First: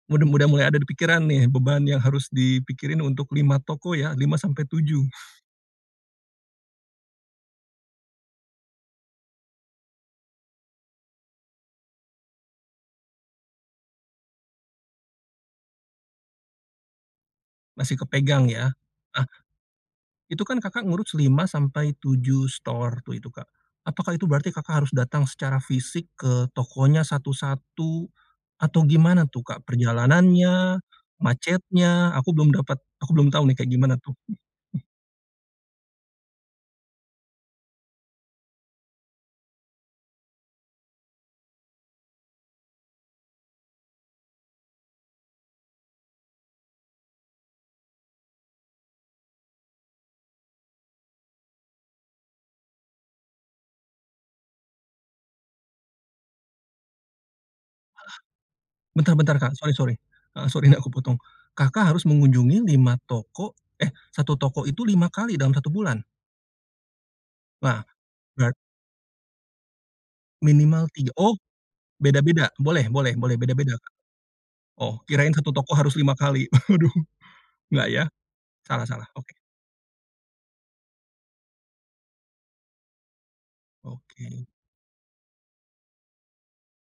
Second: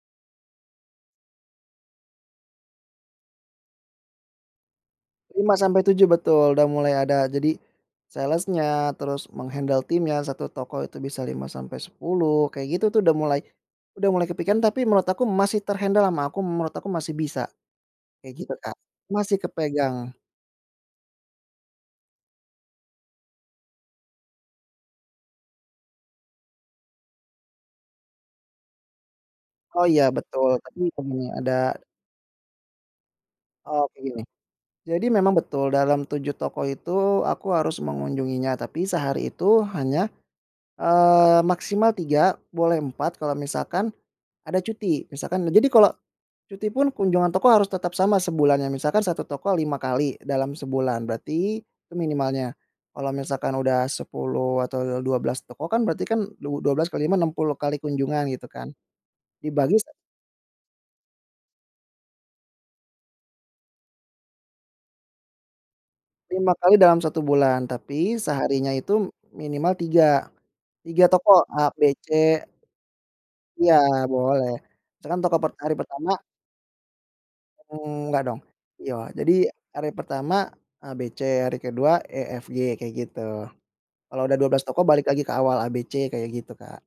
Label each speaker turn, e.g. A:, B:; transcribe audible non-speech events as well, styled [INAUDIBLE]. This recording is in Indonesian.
A: Muda muda mulai ada di pikiran nih, beban yang harus dipikirin untuk 5 toko ya? 5-7. [CHUCKLES]
B: 5-7, betul. Udah mulai ada jadi, sales-nya, terus meng-handle timnya, 1 toko itu bisa 5-10, kayak gitu tuh udah mulai udah mulai kepikiran, tapi menurut aku masih ter-handle ama aku, menurut aku masih bisa,
A: Masih
B: kayak
A: kepegang
B: gitu
A: ya?
B: Kak.
A: Ah,
B: Masih kepegang.
A: itu kan Kakak ngurus 5-7 store waktu, itu Kak. Apakah itu berarti Kakak harus datang secara fisik ke tokonya satu-satu, atau gimana tuh Kak?
B: Oh, ya, betul.
A: Perjalanannya,
B: Tadi temennya ada
A: macetnya, aku belum dapat aku belum tahu nih, kayak gimana
B: Oke,
A: tuh?
B: gini, jadi memang betul dalam 7 toko itu aku harus mengunjunginya, tapi sehari itu hanya, eee, maksimal 3, boleh 4 kalau misalkan ada cuti. Misalkan jadi kalau cuti pun kunjungan toko harus tetap sama sebulannya, misalkan satu toko 5 kali dalam sebulan, berarti itu minimalnya. Kalau misalkan udah 10 atau du dua belas toko kan berarti kan, du dua belas kali 5, 60 kali kunjungan gitu kan,
A: Bentar bentar Kak, sori
B: dibagi s
A: sori heeh, sori nih aku potong. Kakak harus mengunjungi 5 toko eh, 1 toko itu 5 kali dalam 1 bulan?
B: 5 kali dalam 1 bulan,
A: Lah,
B: tapi
A: berat
B: seharinya itu minimal 3,
A: Minimal
B: 3
A: 3
B: toko,
A: oh,
B: A, B, C.
A: beda-beda? Boleh boleh boleh,
B: Iya,
A: beda-beda?
B: boleh.
A: Oh,
B: Misalkan
A: kirain
B: toko
A: 1
B: per
A: toko
B: hari
A: harus
B: pertama
A: 5 kali. [CHUCKLES] Waduh, nggak
B: Mmm,
A: ya?
B: nggak dong.
A: Salah
B: Iya,
A: salah,
B: jadi
A: oke.
B: hari pertama A, B, C, hari ke-2 E, F, G, kayak gitu. Kalau udah
A: Oke.
B: 12 toko balik lagi ke awal A, B, C, kayak gitu Kak.